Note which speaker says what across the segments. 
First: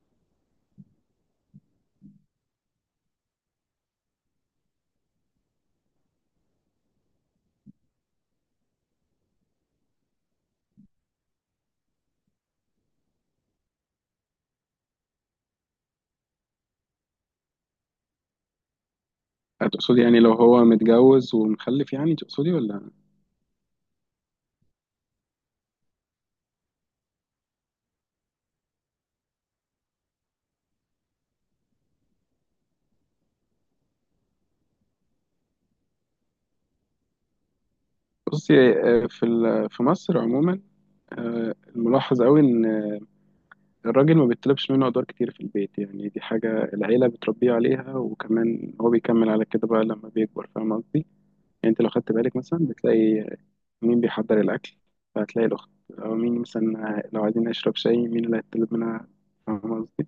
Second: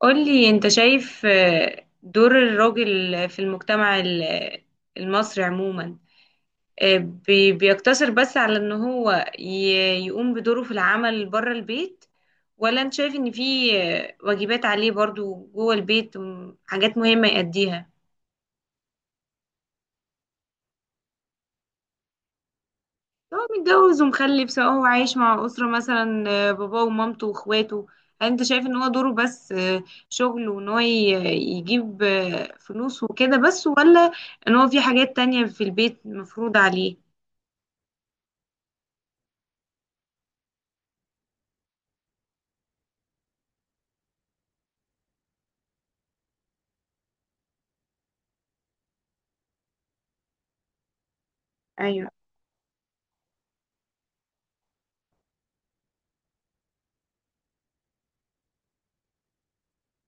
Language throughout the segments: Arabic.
Speaker 1: قولي انت شايف دور الراجل في المجتمع المصري عموما بيقتصر بس على ان هو يقوم بدوره في العمل بره البيت، ولا انت شايف ان في واجبات عليه برضو جوه البيت حاجات مهمة يأديها؟
Speaker 2: هتقصدي يعني لو هو متجوز ومخلف يعني تقصدي ولا؟
Speaker 1: هو متجوز ومخلف، سواء هو عايش مع أسرة مثلا باباه ومامته واخواته. هل انت شايف ان هو دوره بس شغل وان هو يجيب فلوس وكده بس، ولا ان هو في حاجات تانية في البيت مفروض عليه؟
Speaker 2: بصي في في مصر عموما. الملاحظ قوي ان الراجل ما بيطلبش منه ادوار كتير في البيت، يعني دي حاجه العيله بتربيه عليها، وكمان هو بيكمل على كده بقى لما بيكبر. فاهم قصدي؟ يعني انت لو
Speaker 1: ايوه.
Speaker 2: خدت بالك مثلا بتلاقي مين بيحضر الاكل، فهتلاقي الاخت. او مين مثلا لو عايزين نشرب شاي مين اللي هيطلب منها؟ فاهم قصدي؟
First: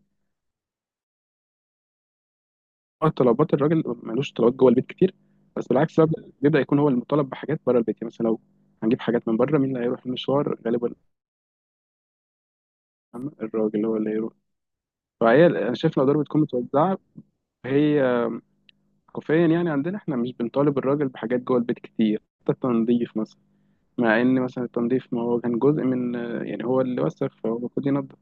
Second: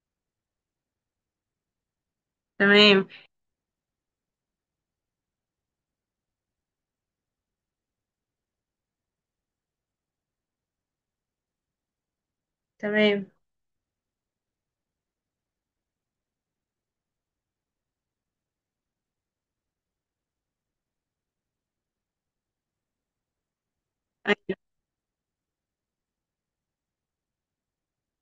Speaker 1: تمام.
Speaker 2: طلبات الراجل، ملوش طلبات جوه البيت كتير. بس بالعكس بقى، بيبدأ يكون هو المطالب بحاجات بره البيت. يعني مثلا لو هنجيب حاجات من بره مين اللي هيروح المشوار غالبا؟
Speaker 1: تمام.
Speaker 2: الراجل هو اللي هيروح. فهي انا شايف الادوار بتكون متوزعه، هي كوفيا يعني. عندنا احنا مش بنطالب الراجل بحاجات جوه البيت كتير، حتى التنظيف مثلا. مع ان
Speaker 1: أيوه.
Speaker 2: مثلا التنظيف، ما هو كان جزء من، يعني هو اللي وسخ فهو المفروض ينظف.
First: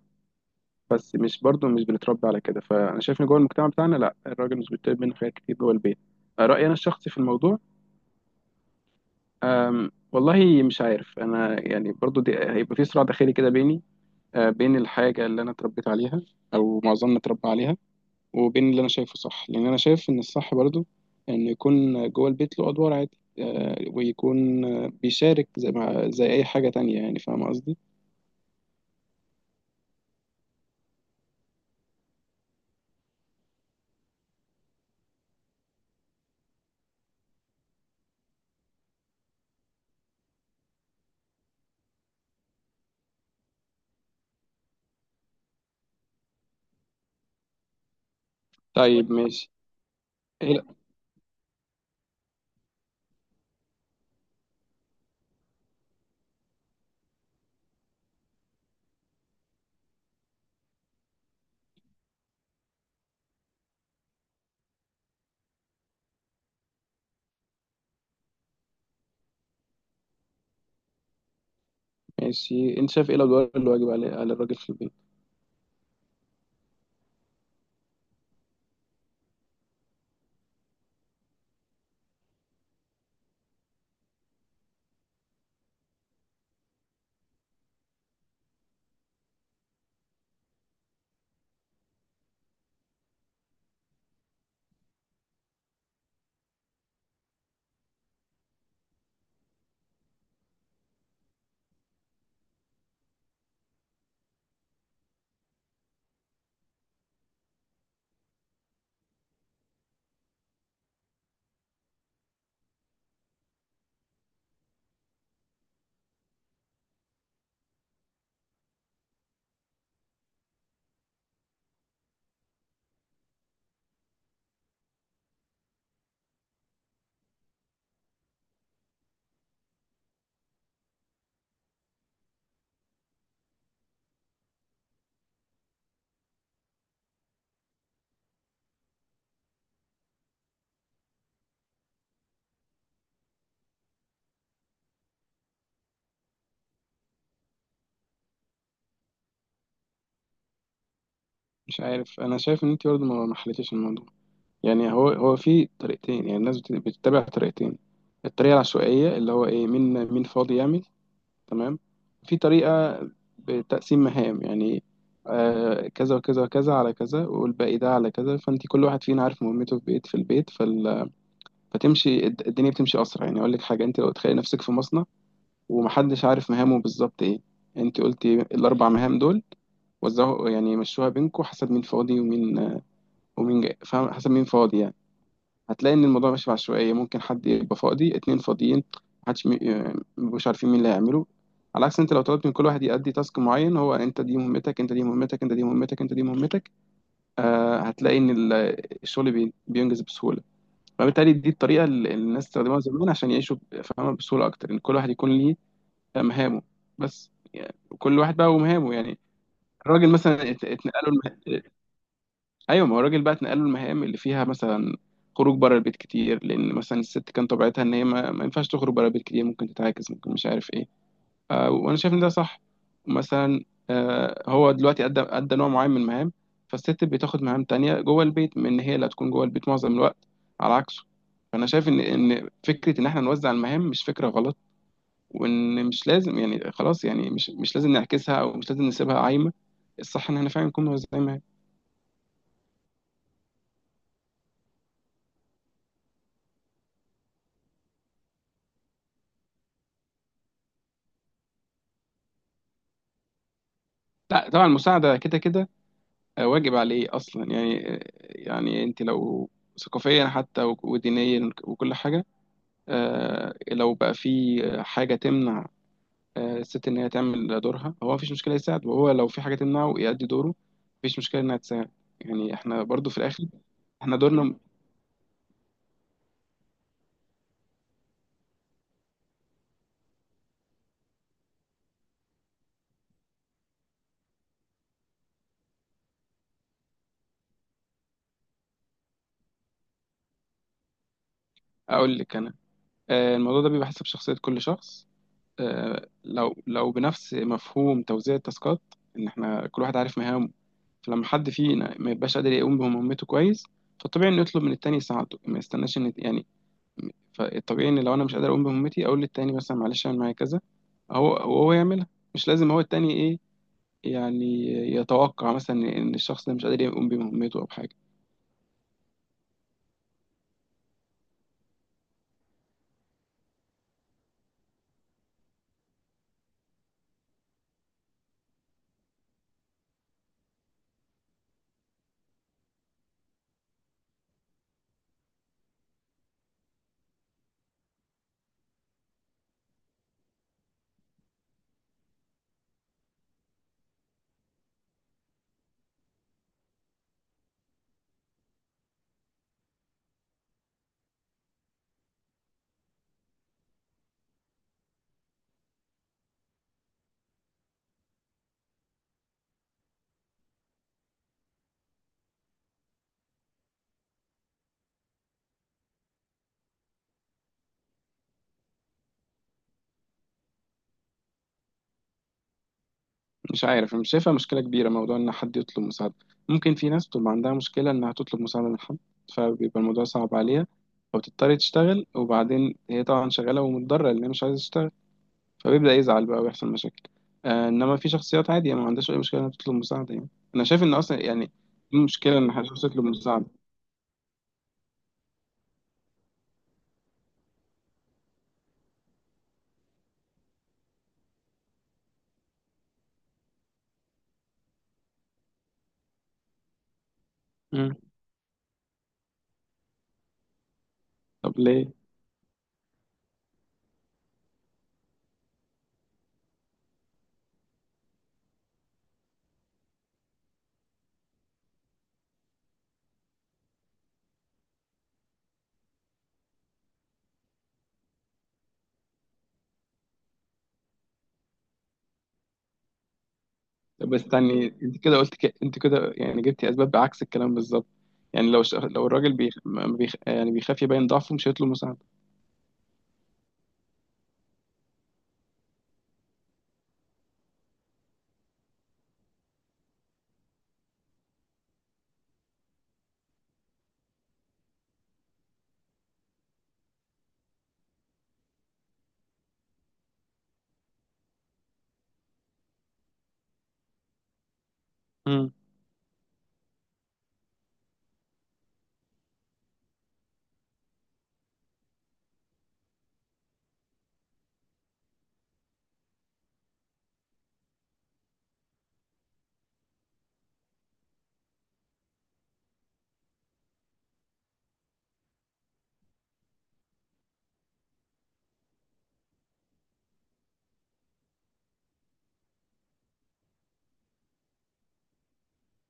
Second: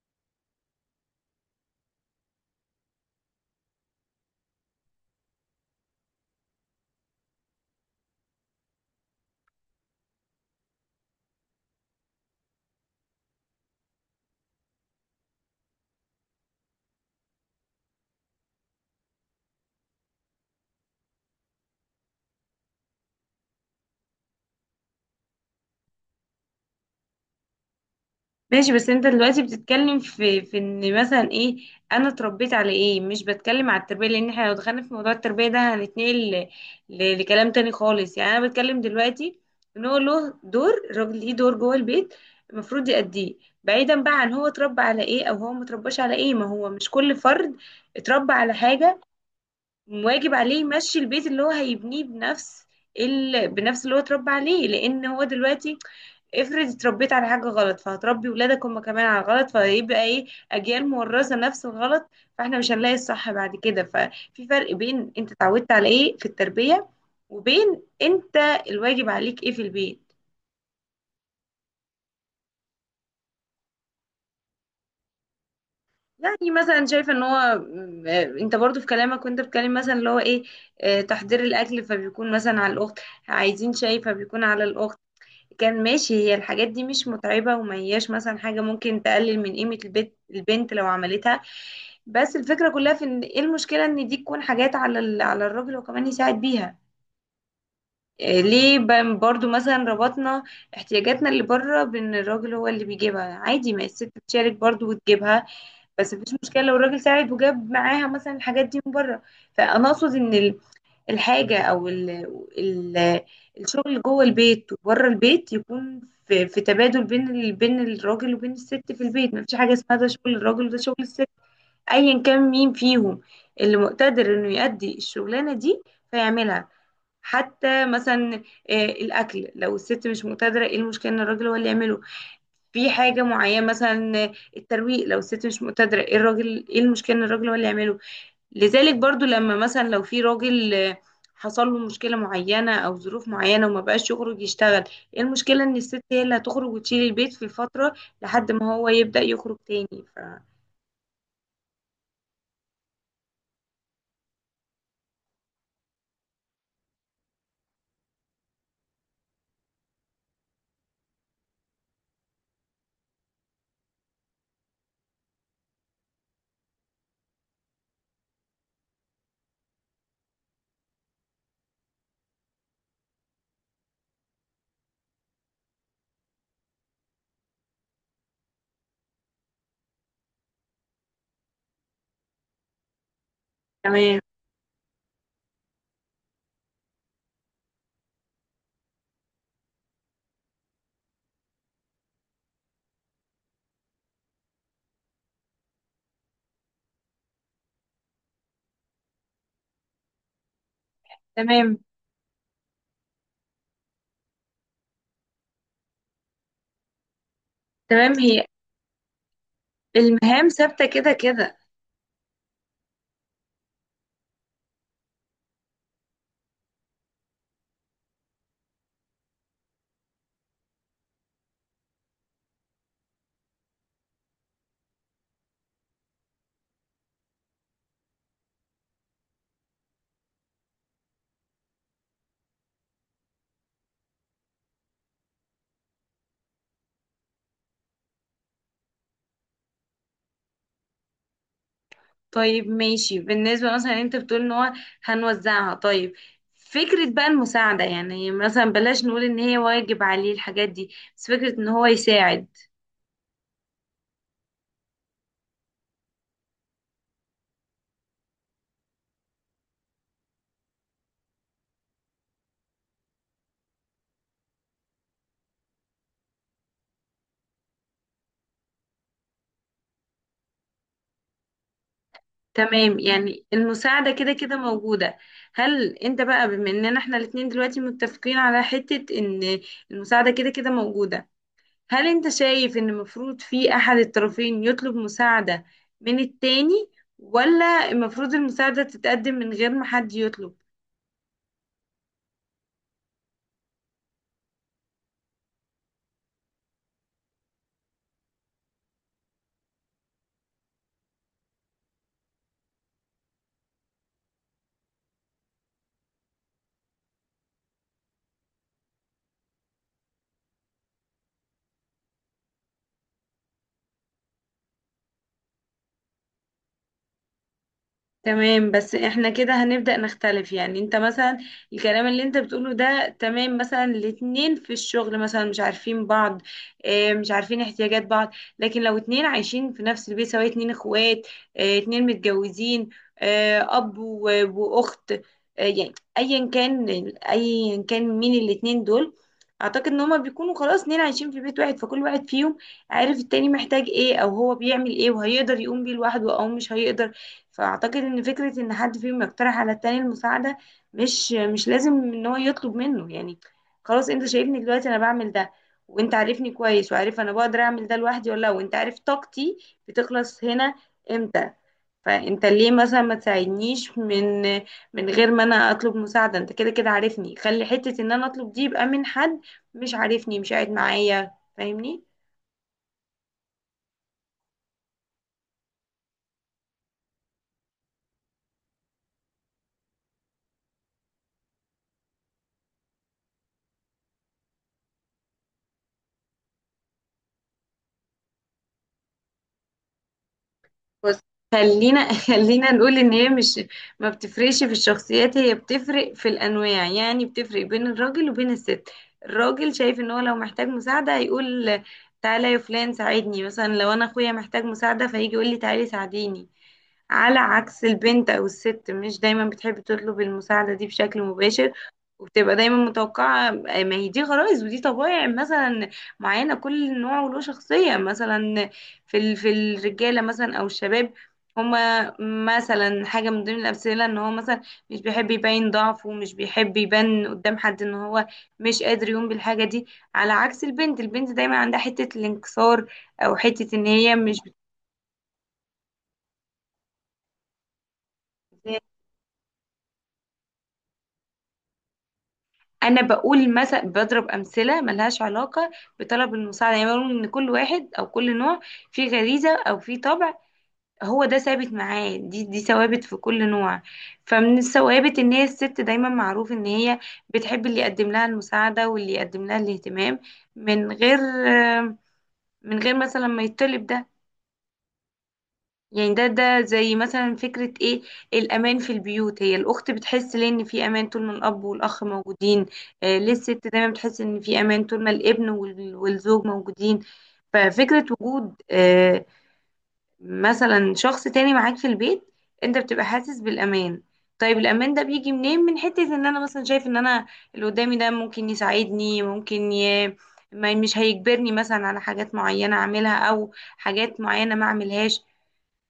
Speaker 2: بس مش برضه، مش بنتربى على كده. فانا شايف ان جوه المجتمع بتاعنا لا، الراجل مش بيطلب منه حاجات كتير جوه البيت. رأيي انا الشخصي في الموضوع. والله مش عارف انا، يعني برضو دي هيبقى في صراع داخلي كده بيني، بين الحاجه اللي انا اتربيت عليها، او معظمنا اتربى عليها، وبين اللي انا شايفه صح. لان انا شايف ان الصح برضو ان يكون جوه البيت له ادوار عادي، أه، ويكون أه، بيشارك زي ما زي اي حاجه تانية يعني. فاهم قصدي؟
Speaker 1: ماشي، بس انت دلوقتي بتتكلم في ان مثلا ايه، انا اتربيت على ايه. مش بتكلم على التربيه، لان احنا لو دخلنا في موضوع التربيه ده هنتنقل لكلام تاني خالص. يعني انا بتكلم دلوقتي ان هو له دور، الراجل ليه دور جوه البيت المفروض يأديه، بعيدا بقى عن هو اتربى على ايه او هو مترباش على ايه. ما هو مش كل فرد اتربى على حاجه
Speaker 2: طيب ماشي.
Speaker 1: واجب
Speaker 2: ايه،
Speaker 1: عليه
Speaker 2: لا.
Speaker 1: يمشي البيت اللي هو هيبنيه بنفس بنفس اللي هو اتربى عليه، لان هو دلوقتي افرض اتربيت على حاجة غلط فهتربي ولادك هم كمان على غلط، فهيبقى ايه، اجيال مورثة نفس الغلط، فاحنا مش هنلاقي الصح بعد كده. ففي فرق بين انت اتعودت على ايه في التربية وبين انت الواجب عليك ايه في البيت.
Speaker 2: ماشي، انت شايف ايه الادوار اللي واجب على على الراجل في البيت؟
Speaker 1: يعني مثلا شايفه ان هو انت برضو في كلامك وانت بتكلم مثلا اللي هو ايه، تحضير الاكل فبيكون مثلا على الاخت، عايزين شاي فبيكون على الاخت. كان ماشي، هي الحاجات دي مش متعبة وما هياش مثلا حاجة ممكن تقلل من قيمة البيت البنت لو عملتها. بس الفكرة كلها في ان ايه المشكلة ان دي تكون حاجات على على الراجل وكمان يساعد بيها. إيه ليه برضو مثلا ربطنا احتياجاتنا اللي بره بان الراجل هو اللي بيجيبها؟ عادي ما الست تشارك برضو وتجيبها، بس مفيش مشكلة لو الراجل ساعد وجاب معاها مثلا الحاجات دي من بره. فانا اقصد ان الحاجة أو ال ال الشغل جوه البيت وبره البيت يكون في تبادل بين بين الراجل وبين الست في البيت. ما فيش حاجة اسمها ده شغل الراجل وده شغل الست، أيا كان مين فيهم اللي مقتدر إنه يأدي الشغلانة دي فيعملها. حتى مثلا الأكل، لو الست مش مقتدرة إيه المشكلة إن الراجل هو اللي يعمله؟ في حاجة معينة مثلا الترويق، لو الست مش مقتدرة إيه الراجل إيه المشكلة إن الراجل هو اللي يعمله؟ لذلك برضو لما مثلا لو في راجل حصل له مشكلة معينة أو ظروف معينة وما بقاش يخرج يشتغل، ايه المشكلة إن الست هي اللي هتخرج وتشيل البيت في الفترة لحد ما هو يبدأ يخرج تاني
Speaker 2: مش عارف، انا شايف ان انت برضو ما حليتيش الموضوع. يعني هو هو في طريقتين، يعني الناس بتتبع طريقتين. الطريقة العشوائية، اللي هو ايه، مين مين فاضي يعمل. تمام. في طريقة بتقسيم مهام، يعني آه كذا وكذا وكذا على كذا والباقي ده على كذا. فانت كل واحد فينا عارف مهمته في بيت في البيت، فتمشي الدنيا، بتمشي اسرع. يعني اقول لك حاجة، انت لو تخيلي نفسك في مصنع، ومحدش عارف مهامه بالظبط ايه. انت قلتي الاربع مهام دول وزعوا، يعني مشوها بينكم حسب مين فاضي ومين، ومين جاي. فاهم؟
Speaker 1: تمام.
Speaker 2: حسب مين فاضي يعني. هتلاقي ان الموضوع ماشي بعشوائيه، ممكن حد يبقى فاضي، اتنين فاضيين، محدش مبقوش عارفين مين اللي هيعمله. على عكس انت لو طلبت من كل واحد يأدي تاسك معين، هو انت دي مهمتك، انت دي مهمتك، انت دي مهمتك، انت دي مهمتك، آه هتلاقي ان الشغل بينجز بسهوله. فبالتالي دي
Speaker 1: تمام.
Speaker 2: الطريقه اللي الناس استخدموها زمان عشان يعيشوا فاهمه، بسهوله اكتر، ان كل واحد يكون ليه مهامه. بس يعني
Speaker 1: تمام.
Speaker 2: كل واحد
Speaker 1: هي
Speaker 2: بقى ومهامه يعني. الراجل
Speaker 1: المهام
Speaker 2: مثلا
Speaker 1: ثابتة
Speaker 2: اتنقل
Speaker 1: كده كده.
Speaker 2: له. ايوه، ما هو الراجل بقى اتنقل له المهام اللي فيها مثلا خروج بره البيت كتير، لان مثلا الست كان طبيعتها ان هي ما ينفعش تخرج بره البيت كتير، ممكن تتعاكس، ممكن مش عارف ايه. آه، وانا شايف ان ده صح. مثلا آه هو دلوقتي ادى نوع معين من المهام، فالست بتاخد مهام تانية جوه البيت من ان هي اللي هتكون جوه البيت معظم الوقت، على عكسه. فانا شايف ان فكره ان احنا نوزع المهام مش فكره غلط، وان مش لازم يعني خلاص، يعني مش لازم نعكسها او مش لازم نسيبها عايمه. الصح ان احنا فعلا نكون موزعين مهام.
Speaker 1: طيب ماشي، بالنسبة مثلا انت بتقول ان هو هنوزعها. طيب فكرة بقى المساعدة، يعني مثلا بلاش نقول ان هي واجب عليه الحاجات دي، بس فكرة ان هو يساعد.
Speaker 2: لا طبعا، المساعده كده كده واجب عليه اصلا يعني. يعني انت لو ثقافيا حتى ودينيا وكل حاجه، لو بقى في حاجه تمنع الست ان هي تعمل دورها هو، مفيش مشكله يساعد. وهو لو في حاجه تمنعه يأدي دوره، مفيش مشكله انها تساعد. يعني احنا
Speaker 1: تمام،
Speaker 2: برضو في
Speaker 1: يعني
Speaker 2: الاخر
Speaker 1: المساعدة
Speaker 2: احنا
Speaker 1: كده
Speaker 2: دورنا.
Speaker 1: كده موجودة. هل انت بقى، بما اننا احنا الاتنين دلوقتي متفقين على حتة ان المساعدة كده كده موجودة، هل انت شايف ان المفروض في احد الطرفين يطلب مساعدة من التاني، ولا المفروض المساعدة تتقدم من غير ما حد يطلب؟
Speaker 2: اقول لك انا، الموضوع ده بيبقى حسب شخصيه كل شخص. لو بنفس مفهوم توزيع التاسكات، ان احنا كل واحد عارف مهامه، فلما حد فينا ما يبقاش قادر يقوم بمهمته كويس، فالطبيعي انه يطلب من التاني يساعده، ما يستناش ان يعني. فالطبيعي ان لو انا مش قادر اقوم بمهمتي اقول للتاني مثلا معلش اعمل معايا كذا، وهو يعملها. مش لازم هو التاني ايه، يعني يتوقع مثلا ان الشخص ده مش قادر يقوم بمهمته او بحاجه.
Speaker 1: تمام، بس احنا كده هنبدأ نختلف. يعني انت مثلا الكلام اللي انت بتقوله ده تمام، مثلا الاتنين في الشغل مثلا مش عارفين بعض، اه، مش عارفين احتياجات بعض. لكن لو اتنين عايشين في نفس البيت، سواء اتنين اخوات، اه، اتنين متجوزين، اه، واخت، اه يعني ايا كان، ايا كان مين الاتنين دول، اعتقد ان هما بيكونوا خلاص اتنين عايشين في بيت واحد، فكل واحد فيهم عارف التاني محتاج ايه او هو بيعمل ايه وهيقدر يقوم بيه لوحده او مش هيقدر. فاعتقد ان فكره ان حد فيهم يقترح على التاني المساعده، مش لازم ان هو يطلب منه. يعني خلاص، انت شايفني دلوقتي انا بعمل ده، وانت عارفني كويس وعارف انا بقدر اعمل ده لوحدي ولا لا، وانت عارف طاقتي بتخلص هنا امتى، فانت ليه مثلا ما تساعدنيش من غير ما انا اطلب مساعده؟ انت كده كده عارفني، خلي حته ان انا اطلب دي يبقى من حد مش عارفني، مش قاعد معايا فاهمني.
Speaker 2: مش عارف، أنا مش شايفها مشكله كبيره موضوع ان حد يطلب مساعده. ممكن في ناس بتبقى عندها مشكله انها تطلب مساعده من حد، فبيبقى الموضوع صعب عليها، او تضطر تشتغل وبعدين هي طبعا شغاله ومتضرره لان هي مش عايزه تشتغل، فبيبدأ يزعل بقى ويحصل مشاكل. آه، انما في شخصيات عادي، يعني ما عندهاش اي مشكله انها تطلب مساعده يعني. انا شايف ان
Speaker 1: بص،
Speaker 2: اصلا يعني دي
Speaker 1: خلينا
Speaker 2: مشكله ان حد
Speaker 1: خلينا نقول
Speaker 2: تطلب
Speaker 1: ان هي
Speaker 2: مساعده.
Speaker 1: مش، ما بتفرقش في الشخصيات، هي بتفرق في الانواع، يعني بتفرق بين الراجل وبين الست. الراجل شايف ان هو لو محتاج مساعدة هيقول تعالى يا فلان ساعدني، مثلا لو انا اخويا محتاج مساعدة فهيجي يقول لي تعالي ساعديني. على عكس
Speaker 2: مم.
Speaker 1: البنت أو الست، مش دايما بتحب تطلب المساعدة دي بشكل
Speaker 2: طب
Speaker 1: مباشر،
Speaker 2: ليه؟
Speaker 1: وبتبقى دايما متوقعة. ما هي دي غرائز ودي طبائع مثلا معينة، كل نوع وله شخصية. مثلا في في الرجالة مثلا أو الشباب، هما مثلا حاجة من ضمن الأمثلة إن هو مثلا مش بيحب يبين ضعفه ومش بيحب يبان قدام حد إن هو مش قادر يقوم بالحاجة دي. على عكس البنت، البنت دايما عندها حتة الانكسار أو حتة إن
Speaker 2: طب
Speaker 1: هي مش،
Speaker 2: استني، انت كده قلت انت كده يعني جبتي اسباب بعكس الكلام بالظبط. يعني لو لو الراجل بيخ... ما بيخ... آه، يعني بيخاف يبين ضعفه، مش هيطلب مساعده.
Speaker 1: انا بقول مثلا بضرب امثله ملهاش علاقه بطلب المساعده. يعني بقول ان كل واحد او كل نوع فيه غريزه او فيه طبع، هو ده ثابت معاه، دي ثوابت في كل نوع. فمن الثوابت ان هي الست دايما معروف ان هي بتحب اللي يقدم لها المساعده واللي يقدم لها الاهتمام من غير، من غير مثلا ما يطلب ده.
Speaker 2: مم.
Speaker 1: يعني ده، ده زي مثلا فكرة ايه، الأمان في البيوت. هي الأخت بتحس ليه إن في أمان طول ما الأب والأخ موجودين؟ آه، ليه الست دايما بتحس إن في أمان طول ما الابن والزوج موجودين؟ ففكرة وجود مثلا شخص تاني معاك في البيت، أنت بتبقى حاسس بالأمان. طيب الأمان ده بيجي منين؟ من حتة إن أنا مثلا شايف إن أنا اللي قدامي ده ممكن يساعدني، ممكن ما مش هيجبرني مثلا على حاجات معينة أعملها أو حاجات معينة ما أعملهاش.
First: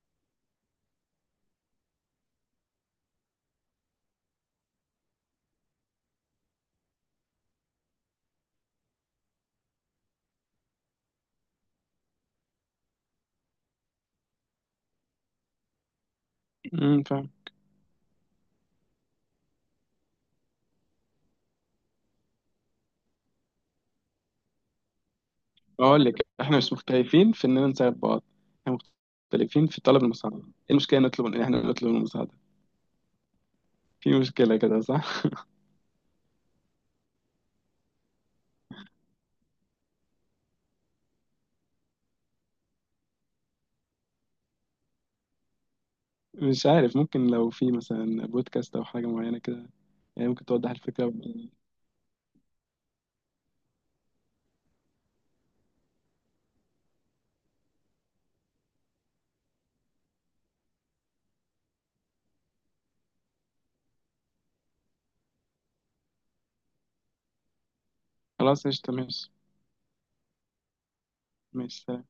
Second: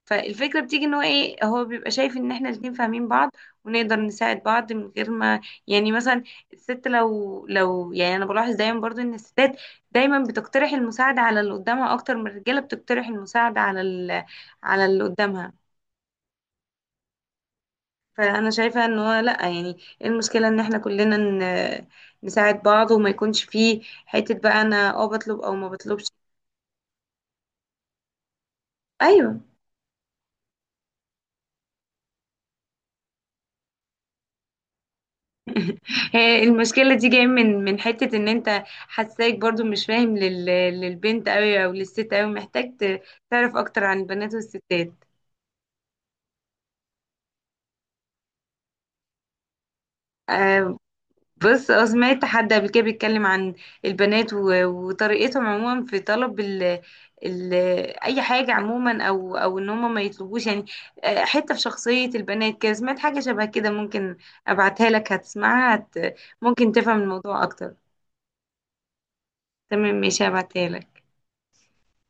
Speaker 1: فالفكرة بتيجي ان هو ايه، هو بيبقى شايف ان احنا الاتنين فاهمين بعض ونقدر نساعد بعض من غير ما، يعني مثلا الست لو يعني انا بلاحظ دايما برضو ان الستات دايما بتقترح المساعدة على اللي قدامها اكتر من الرجالة بتقترح المساعدة على على اللي قدامها.
Speaker 2: مم، فاهم.
Speaker 1: فانا شايفة ان هو لا، يعني ايه المشكلة ان احنا كلنا نساعد بعض وما يكونش فيه حتة بقى انا اه بطلب او ما بطلبش.
Speaker 2: اقول لك، احنا مش مختلفين في اننا نساعد بعض، احنا
Speaker 1: ايوه.
Speaker 2: مختلفين في طلب المساعده. ايه المشكله نطلب ان احنا نطلب المساعده؟ في مشكله كده صح؟
Speaker 1: هي المشكلة دي جاية من حتة ان انت حساك برضو مش فاهم للبنت قوي او للست قوي، محتاج تعرف اكتر عن البنات والستات.
Speaker 2: مش عارف، ممكن لو في مثلا بودكاست او حاجه معينه كده، يعني ممكن توضح
Speaker 1: آه
Speaker 2: الفكره.
Speaker 1: بص، اه، سمعت حد قبل كده بيتكلم عن البنات وطريقتهم عموما في طلب ال... اي حاجة عموما، او او ان هم ما يطلبوش يعني. آه، حتة في شخصية البنات كده سمعت حاجة شبه كده، ممكن ابعتها لك هتسمعها ممكن تفهم الموضوع اكتر.
Speaker 2: خلاص قشطه، ماشي.
Speaker 1: تمام ماشي، هبعتها لك.
Speaker 2: ماشي.